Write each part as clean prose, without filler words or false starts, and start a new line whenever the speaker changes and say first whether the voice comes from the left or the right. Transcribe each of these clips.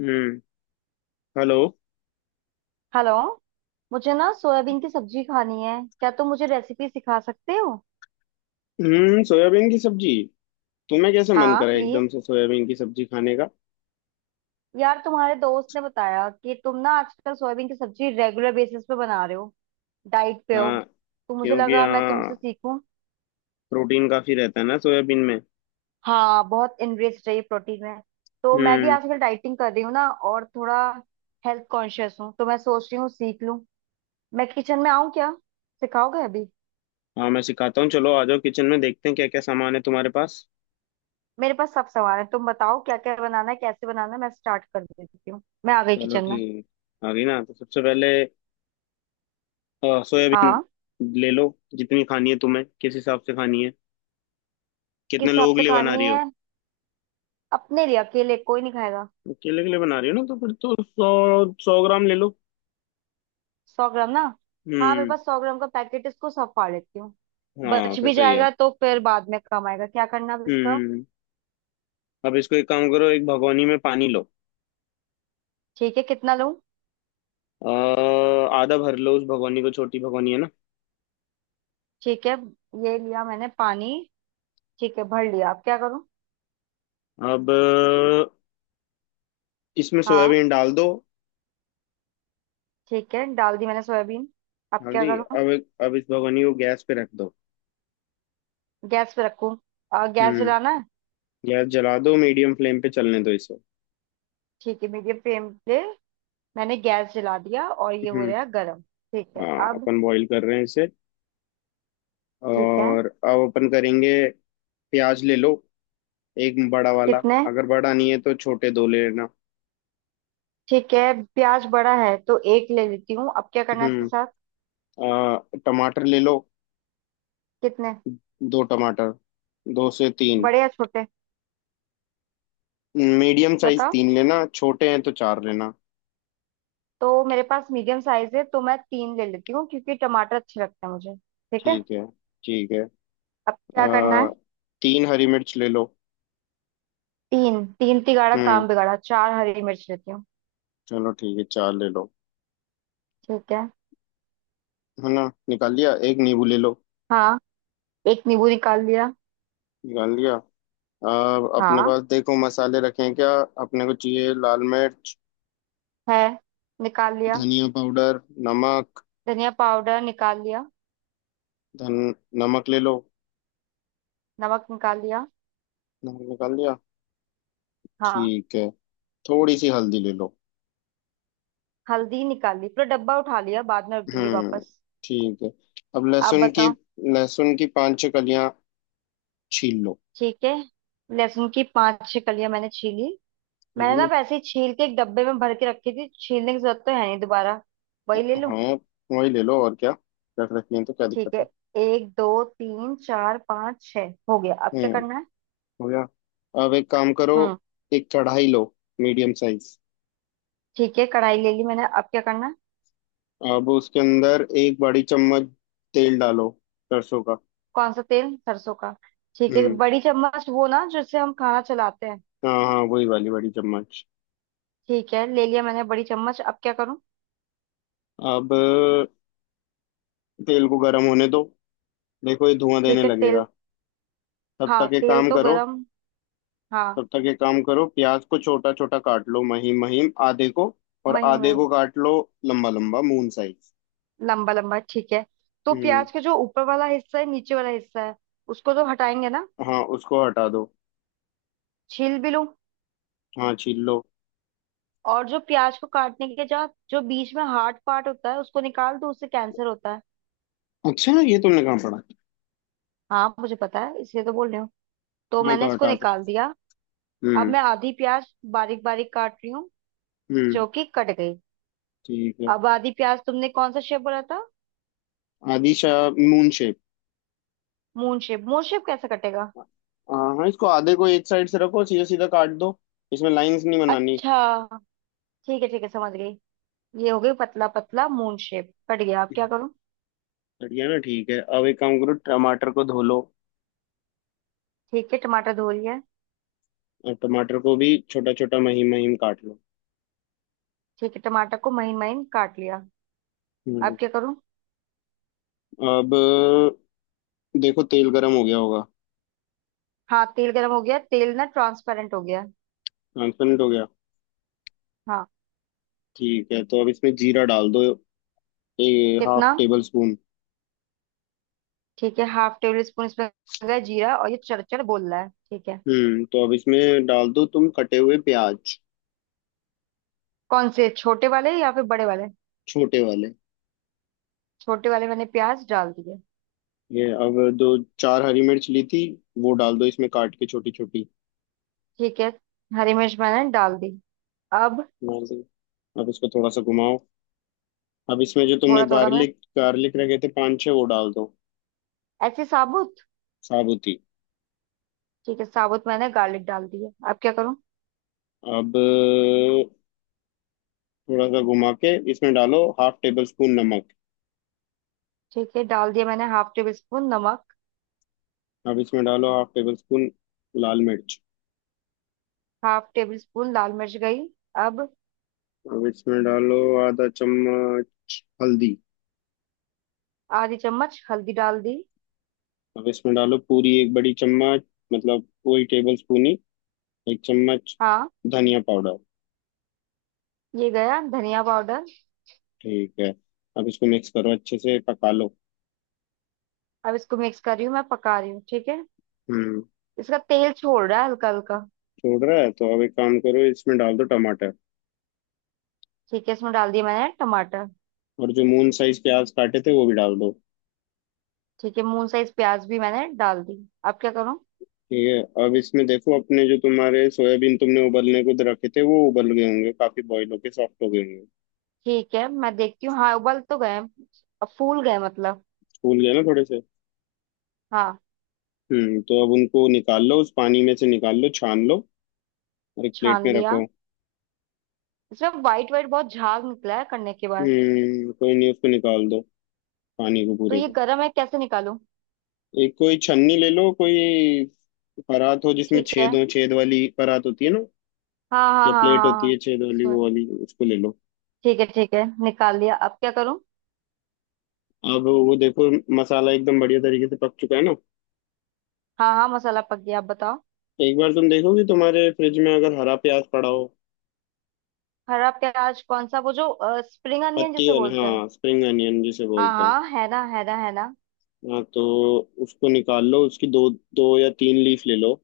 left: हम्म। Hello.
right: Hello. मुझे ना soybean की सब्जी खानी है। क्या तुम मुझे रेसिपी सिखा सकते हो?
left: सोयाबीन की सब्जी। तुम्हें कैसे मन
right: हाँ
left: करा
right: प्लीज।
left: एकदम से सोयाबीन की सब्जी खाने का?
right: यार तुम्हारे दोस्त ने बताया कि तुम ना आजकल सोयाबीन की सब्जी रेगुलर बेसिस पे बना रहे हो, डाइट पे हो,
left: हाँ,
right: तो मुझे
left: क्योंकि
right: लगा मैं
left: हाँ,
right: तुमसे सीखूं।
left: प्रोटीन काफी रहता है ना सोयाबीन में।
right: हाँ बहुत इनरिच रही प्रोटीन में। तो मैं भी
left: हम्म
right: आजकल डाइटिंग कर रही हूँ ना, और थोड़ा हेल्थ कॉन्शियस हूँ, तो मैं सोच रही हूँ सीख लूँ। मैं किचन में आऊँ क्या? सिखाओगे अभी?
left: हाँ, मैं सिखाता हूँ, चलो आ जाओ किचन में, देखते हैं क्या क्या सामान है तुम्हारे पास।
right: मेरे पास सब सामान है, तुम बताओ क्या क्या बनाना है, कैसे बनाना है, मैं स्टार्ट कर देती हूँ। मैं आ गई
left: चलो
right: किचन में।
left: ठीक। आ गई ना, तो सबसे पहले सोयाबीन
right: हाँ,
left: ले लो। जितनी खानी है तुम्हें, किस हिसाब से खानी है?
right: किस
left: कितने
right: हिसाब
left: लोगों के
right: से
left: लिए बना
right: खानी
left: रही हो?
right: है? अपने लिए, अकेले, कोई नहीं खाएगा।
left: अकेले के लिए बना रही हो ना, तो फिर तो 100-100 ग्राम ले लो।
right: सौ ग्राम ना? हाँ मेरे
left: हम्म।
right: पास 100 ग्राम का पैकेट है, इसको सब फाड़ लेती हूँ।
left: हाँ
right: बच
left: फिर
right: भी
left: सही है।
right: जाएगा तो फिर बाद में काम आएगा, क्या करना अब
left: हम्म,
right: इसका।
left: अब इसको एक काम करो, एक भगोनी में पानी लो।
right: ठीक है, कितना लूँ?
left: अ, आधा भर लो उस भगोनी को, छोटी भगोनी है ना।
right: ठीक है। ये लिया मैंने पानी। ठीक है भर लिया, अब क्या करूँ?
left: अब इसमें
right: हाँ
left: सोयाबीन डाल दो।
right: ठीक है, डाल दी मैंने सोयाबीन, अब क्या
left: हल्दी
right: करूँ?
left: अब इस भगोनी को गैस पे रख दो।
right: गैस पे रखूँ? गैस
left: हम्म।
right: जलाना है?
left: गैस जला दो, मीडियम फ्लेम पे चलने दो इसे।
right: ठीक है, मीडियम फ्लेम पे मैंने गैस जला दिया और ये हो
left: हम्म
right: रहा है गर्म। ठीक है
left: हाँ,
right: अब।
left: अपन बॉईल कर रहे हैं इसे,
right: ठीक है,
left: और अब अपन करेंगे प्याज ले लो, एक बड़ा वाला।
right: कितने?
left: अगर बड़ा नहीं है तो छोटे दो ले लेना।
right: ठीक है, प्याज बड़ा है तो एक ले लेती हूँ, अब क्या करना है इसके
left: हम्म
right: साथ?
left: टमाटर ले लो।
right: कितने?
left: दो टमाटर, दो से तीन।
right: बड़े या छोटे?
left: मीडियम साइज
right: बताओ।
left: तीन लेना, छोटे हैं तो चार लेना।
right: तो मेरे पास मीडियम साइज है तो मैं तीन ले लेती हूँ, क्योंकि टमाटर अच्छे लगते हैं मुझे। ठीक है,
left: ठीक है, ठीक है।
right: अब क्या करना है?
left: अ, तीन हरी मिर्च ले लो।
right: तीन तीन तिगाड़ा
left: हम्म
right: काम बिगाड़ा, चार हरी मिर्च लेती हूँ।
left: चलो ठीक है, चार ले लो।
right: ठीक है।
left: है ना, निकाल लिया। एक नींबू ले लो।
right: हाँ, एक नींबू निकाल लिया।
left: निकाल लिया। अब अपने
right: हाँ
left: पास देखो मसाले रखे हैं क्या। अपने को चाहिए लाल मिर्च,
right: है, निकाल लिया।
left: धनिया पाउडर, नमक।
right: धनिया पाउडर निकाल लिया।
left: धन नमक ले लो।
right: नमक निकाल लिया।
left: नमक निकाल लिया।
right: हाँ।
left: ठीक है, थोड़ी सी हल्दी ले लो।
right: हल्दी निकाल ली, पूरा डब्बा उठा लिया, बाद में रख दूंगी
left: हम्म
right: वापस।
left: ठीक है। अब
right: आप
left: लहसुन की,
right: बताओ।
left: लहसुन की पांच छह कलियां छील
right: ठीक है, लहसुन की पांच छह कलियां मैंने छीली। मैंने ना
left: लो।
right: वैसे ही छील के एक डब्बे में भर के रखी थी, छीलने की जरूरत तो है नहीं दोबारा, वही ले लूं?
left: हाँ वही ले लो, और क्या, रख रखी है तो क्या
right: ठीक
left: दिक्कत
right: है,
left: है।
right: एक दो तीन चार पाँच छह हो गया, अब क्या
left: हम्म
right: करना है?
left: हो गया। अब एक काम करो,
right: हम्म।
left: एक कढ़ाई लो, मीडियम साइज।
right: ठीक है, कढ़ाई ले ली मैंने, अब क्या करना है?
left: अब उसके अंदर एक बड़ी चम्मच तेल डालो, सरसों का।
right: कौन सा तेल, सरसों का? ठीक है,
left: हम्म
right: बड़ी चम्मच वो ना जिससे हम खाना चलाते हैं?
left: हाँ हाँ वही वाली बड़ी चम्मच।
right: ठीक है, ले लिया मैंने बड़ी चम्मच, अब क्या करूं?
left: अब तेल को गर्म होने दो, देखो ये धुआं देने
right: ठीक है तेल।
left: लगेगा। तब
right: हाँ
left: तक एक
right: तेल
left: काम
right: तो
left: करो,
right: गरम। हाँ।
left: प्याज को छोटा छोटा काट लो, महीन महीन आधे को, और
right: महीन
left: आधे
right: महीन?
left: को काट लो लंबा लंबा, मून साइज।
right: लंबा लंबा ठीक है। तो
left: हम्म।
right: प्याज का जो ऊपर वाला हिस्सा है, नीचे वाला हिस्सा है, उसको तो हटाएंगे ना?
left: हाँ उसको हटा दो।
right: छील भी लूं?
left: हाँ छील लो।
right: और जो प्याज को काटने के बाद जो बीच में हार्ड पार्ट होता है उसको निकाल दूं, उससे कैंसर होता है।
left: अच्छा, ये तुमने कहाँ पढ़ा?
right: हाँ मुझे पता है, इसलिए तो बोल रही हूँ, तो
left: हाँ
right: मैंने
left: तो
right: इसको
left: हटा दो।
right: निकाल दिया। अब
left: हम्म,
right: मैं आधी प्याज बारीक बारीक काट रही हूँ,
left: हम्म,
right: जो कि कट गई।
left: ठीक है।
right: अब आधी प्याज, तुमने कौन सा शेप बोला था?
left: आदिशा, moon shape.
right: Moon shape, moon shape कैसे कटेगा?
left: हाँ हाँ इसको आधे को एक साइड से रखो, सीधा सीधा काट दो, इसमें लाइंस नहीं बनानी।
right: अच्छा, ठीक है समझ गई। ये हो गई, पतला पतला मून शेप कट गया, अब क्या करूँ?
left: बढ़िया ना, ठीक है। अब एक काम करो, टमाटर को धो लो,
right: ठीक है, टमाटर धो लिया।
left: और टमाटर को भी छोटा छोटा महीन महीन काट लो।
right: ठीक है, टमाटर को महीन महीन काट लिया,
left: हम्म,
right: अब क्या करूं?
left: अब देखो तेल गरम हो गया होगा।
right: हाँ तेल गर्म हो गया, तेल ना ट्रांसपेरेंट हो गया।
left: ट्रांसपेरेंट हो गया।
right: हाँ।
left: ठीक है, तो अब इसमें जीरा डाल दो,
right: कितना?
left: Half tablespoon.
right: ठीक है, हाफ टेबल स्पून इसमें हो गया जीरा, और ये चरचर बोल रहा है, ठीक है।
left: तो अब इसमें डाल दो तुम कटे हुए प्याज,
right: कौन से, छोटे वाले या फिर बड़े वाले?
left: छोटे वाले।
right: छोटे वाले मैंने प्याज डाल दिए।
left: ये अब दो, चार हरी मिर्च ली थी वो डाल दो इसमें काट के छोटी छोटी।
right: ठीक है, हरी मिर्च मैंने डाल दी, अब?
left: डाल दो। अब इसको थोड़ा सा घुमाओ। अब इसमें जो तुमने
right: थोड़ा थोड़ा मैं,
left: गार्लिक गार्लिक रखे थे पांच छह, वो डाल दो।
right: ऐसे साबुत?
left: साबुती।
right: ठीक है, साबुत मैंने गार्लिक डाल दिए, अब क्या करूं?
left: अब थोड़ा सा घुमा के इसमें डालो हाफ टेबल स्पून नमक।
right: ठीक है, डाल दिया मैंने हाफ टेबल स्पून नमक।
left: अब इसमें डालो हाफ टेबल स्पून लाल मिर्च।
right: हाफ टेबल स्पून लाल मिर्च गई, अब?
left: अब इसमें डालो आधा चम्मच हल्दी।
right: आधी चम्मच हल्दी डाल दी।
left: अब इसमें डालो पूरी एक बड़ी चम्मच, मतलब वही टेबल स्पून ही, एक चम्मच,
right: हाँ।
left: धनिया पाउडर।
right: ये गया धनिया पाउडर।
left: ठीक है, अब इसको मिक्स करो अच्छे से, पका लो।
right: अब इसको मिक्स कर रही हूँ मैं, पका रही हूँ ठीक है।
left: हम्म
right: इसका तेल छोड़ रहा है हल्का हल्का।
left: छोड़ रहा है तो अब एक काम करो, इसमें डाल दो टमाटर,
right: ठीक है, इसमें डाल दिया मैंने टमाटर।
left: और जो मून साइज प्याज काटे थे वो भी डाल दो।
right: ठीक है, मून साइज प्याज भी मैंने डाल दी, अब क्या करूँ?
left: ठीक है, अब इसमें देखो अपने, जो तुम्हारे सोयाबीन तुमने उबलने को रखे थे वो उबल गए होंगे, काफी बॉईल होके सॉफ्ट हो गए होंगे,
right: ठीक है मैं देखती हूँ। हाँ उबल तो गए, अब फूल गए मतलब।
left: फूल गए ना थोड़े से।
right: हाँ।
left: तो अब उनको निकाल लो, उस पानी में से निकाल लो, छान लो, और एक प्लेट
right: छान
left: में
right: लिया।
left: रखो।
right: इसमें वाइट वाइट बहुत झाग निकला है करने के बाद।
left: कोई नहीं, उसको निकाल दो, पानी को
right: तो
left: पूरे
right: ये
left: को।
right: गर्म है, कैसे निकालूं?
left: एक कोई छन्नी ले लो, कोई परात हो जिसमें
right: ठीक
left: छेद
right: है,
left: हो, छेद वाली परात होती है ना,
right: हाँ हाँ
left: या
right: हाँ
left: प्लेट
right: हाँ
left: होती है
right: हाँ।
left: छेद वाली,
right: इसमें?
left: वो वाली उसको ले लो।
right: ठीक है ठीक है, निकाल लिया, अब क्या करूँ?
left: अब वो देखो मसाला एकदम बढ़िया तरीके से पक चुका है ना।
right: हाँ हाँ मसाला पक गया, अब बताओ।
left: एक बार तुम देखो कि तुम्हारे फ्रिज में अगर हरा प्याज पड़ा हो।
right: हरा प्याज, कौन सा, वो जो स्प्रिंग अनियन
left: पत्ती
right: जिसे
left: वाला,
right: बोलते हैं?
left: हाँ, स्प्रिंग अनियन जिसे
right: हाँ
left: बोलते हैं।
right: हाँ है ना, है ना, है ना।
left: हाँ तो उसको निकाल लो, उसकी दो दो या तीन लीफ ले लो।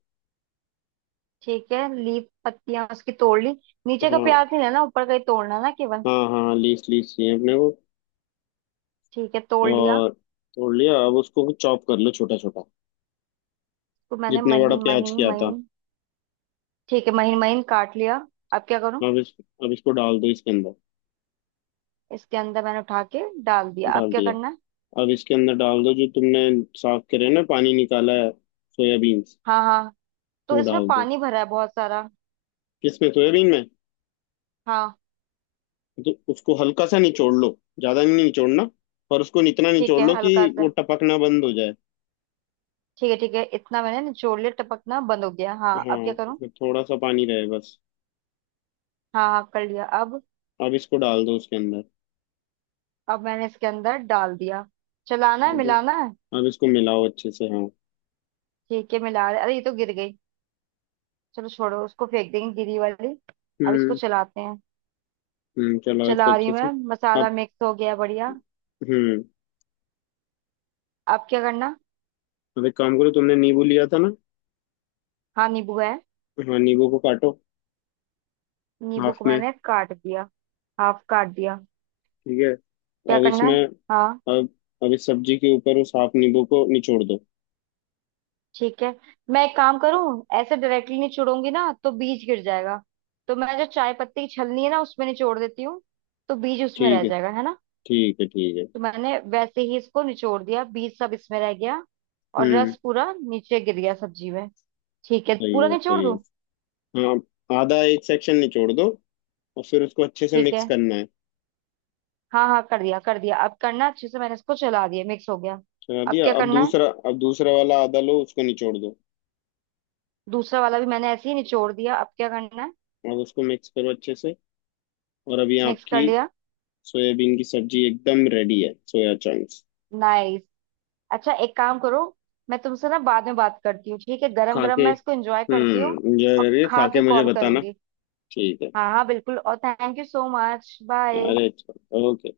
right: ठीक है, लीफ पत्तियां उसकी तोड़ ली। नीचे का
left: हाँ
right: प्याज नहीं लेना, ऊपर का ही तोड़ना ना केवल?
left: हाँ हाँ, लीफ लीफ चाहिए अपने को।
right: ठीक है तोड़ लिया।
left: और तोड़ लिया, अब उसको चॉप कर लो छोटा छोटा,
right: तो मैंने
left: जितना बड़ा
right: महीन
left: प्याज
right: महीन
left: किया था।
right: महीन। ठीक है, महीन महीन काट लिया, अब क्या करूं?
left: अब इस अब इसको डाल दो इसके अंदर।
right: इसके अंदर मैंने उठा के डाल दिया, अब
left: डाल
right: क्या
left: दिया।
right: करना है?
left: अब इसके अंदर डाल दो जो तुमने साफ करे ना, पानी निकाला है, सोयाबीन्स,
right: हाँ हाँ। तो
left: वो
right: इसमें
left: डाल दो।
right: पानी भरा है बहुत सारा।
left: किसमें? सोयाबीन में।
right: हाँ।
left: तो उसको हल्का सा निचोड़ लो, ज्यादा नहीं निचोड़ना, पर उसको इतना
right: ठीक
left: निचोड़
right: है
left: लो कि
right: हल्का
left: वो
right: सा।
left: टपकना बंद हो जाए।
right: ठीक है ठीक है, इतना मैंने निचोड़ लिया, टपकना बंद हो गया। हाँ,
left: हाँ,
right: अब क्या करूं?
left: उसमें थोड़ा सा पानी रहे बस।
right: हाँ हाँ कर लिया, अब?
left: अब इसको डाल दो उसके अंदर।
right: अब मैंने इसके अंदर डाल दिया, चलाना है,
left: डाल दो।
right: मिलाना है?
left: अब इसको मिलाओ अच्छे से। हाँ।
right: ठीक है मिला रहे, अरे ये तो गिर गई, चलो छोड़ो उसको, फेंक देंगे गिरी वाली। अब इसको
left: हम्म
right: चलाते हैं।
left: चलाओ इसको
right: चला रही
left: अच्छे
right: हूँ
left: से।
right: मैं, मसाला
left: अब
right: मिक्स हो गया बढ़िया।
left: हम्म
right: अब क्या करना?
left: अब एक काम करो, तुमने नींबू लिया था ना।
right: हाँ नींबू है।
left: हाँ, नींबू को काटो,
right: नींबू
left: हाफ
right: को
left: में।
right: मैंने काट दिया। हाफ काट दिया।
left: ठीक है।
right: क्या
left: अब
right: करना है?
left: इसमें
right: हाँ।
left: अब अब इस सब्जी के ऊपर उस हाफ नींबू को निचोड़ दो।
right: ठीक है, मैं एक काम करूँ, ऐसे डायरेक्टली निचोड़ूंगी ना तो बीज गिर जाएगा, तो मैं जो चाय पत्ती की छलनी है ना उसमें निचोड़ देती हूँ, तो बीज उसमें
left: ठीक
right: रह
left: है,
right: जाएगा, है ना?
left: ठीक है, ठीक है।
right: तो मैंने वैसे ही इसको निचोड़ दिया, बीज सब इसमें रह गया और
left: हम्म
right: रस पूरा नीचे गिर गया सब्जी में। ठीक है, पूरा
left: सही है,
right: निचोड़
left: सही
right: दूं?
left: है। हाँ, आधा एक सेक्शन निचोड़ दो, और फिर उसको अच्छे से
right: ठीक
left: मिक्स
right: है।
left: करना है।
right: हाँ हाँ कर दिया कर दिया, अब करना अच्छे से, मैंने इसको चला दिया, मिक्स हो गया।
left: चला
right: अब
left: दिया।
right: क्या
left: अब
right: करना है?
left: दूसरा, वाला आधा लो उसको निचोड़ दो।
right: दूसरा वाला भी मैंने ऐसे ही निचोड़ दिया, अब क्या करना है?
left: अब उसको मिक्स करो अच्छे से, और अभी
right: मिक्स कर
left: आपकी
right: लिया।
left: सोयाबीन की सब्जी एकदम रेडी है, सोया चंक्स।
right: नाइस। अच्छा एक काम करो, मैं तुमसे ना बाद में बात करती हूँ, ठीक है, गरम
left: खा
right: गरम
left: के,
right: मैं इसको एंजॉय करती हूँ
left: एंजॉय
right: और
left: करिए, खा
right: खा
left: के
right: के
left: मुझे
right: कॉल
left: बताना।
right: करूंगी।
left: ठीक है।
right: हाँ हाँ बिल्कुल, और thank you so much, bye.
left: अरे, ओके।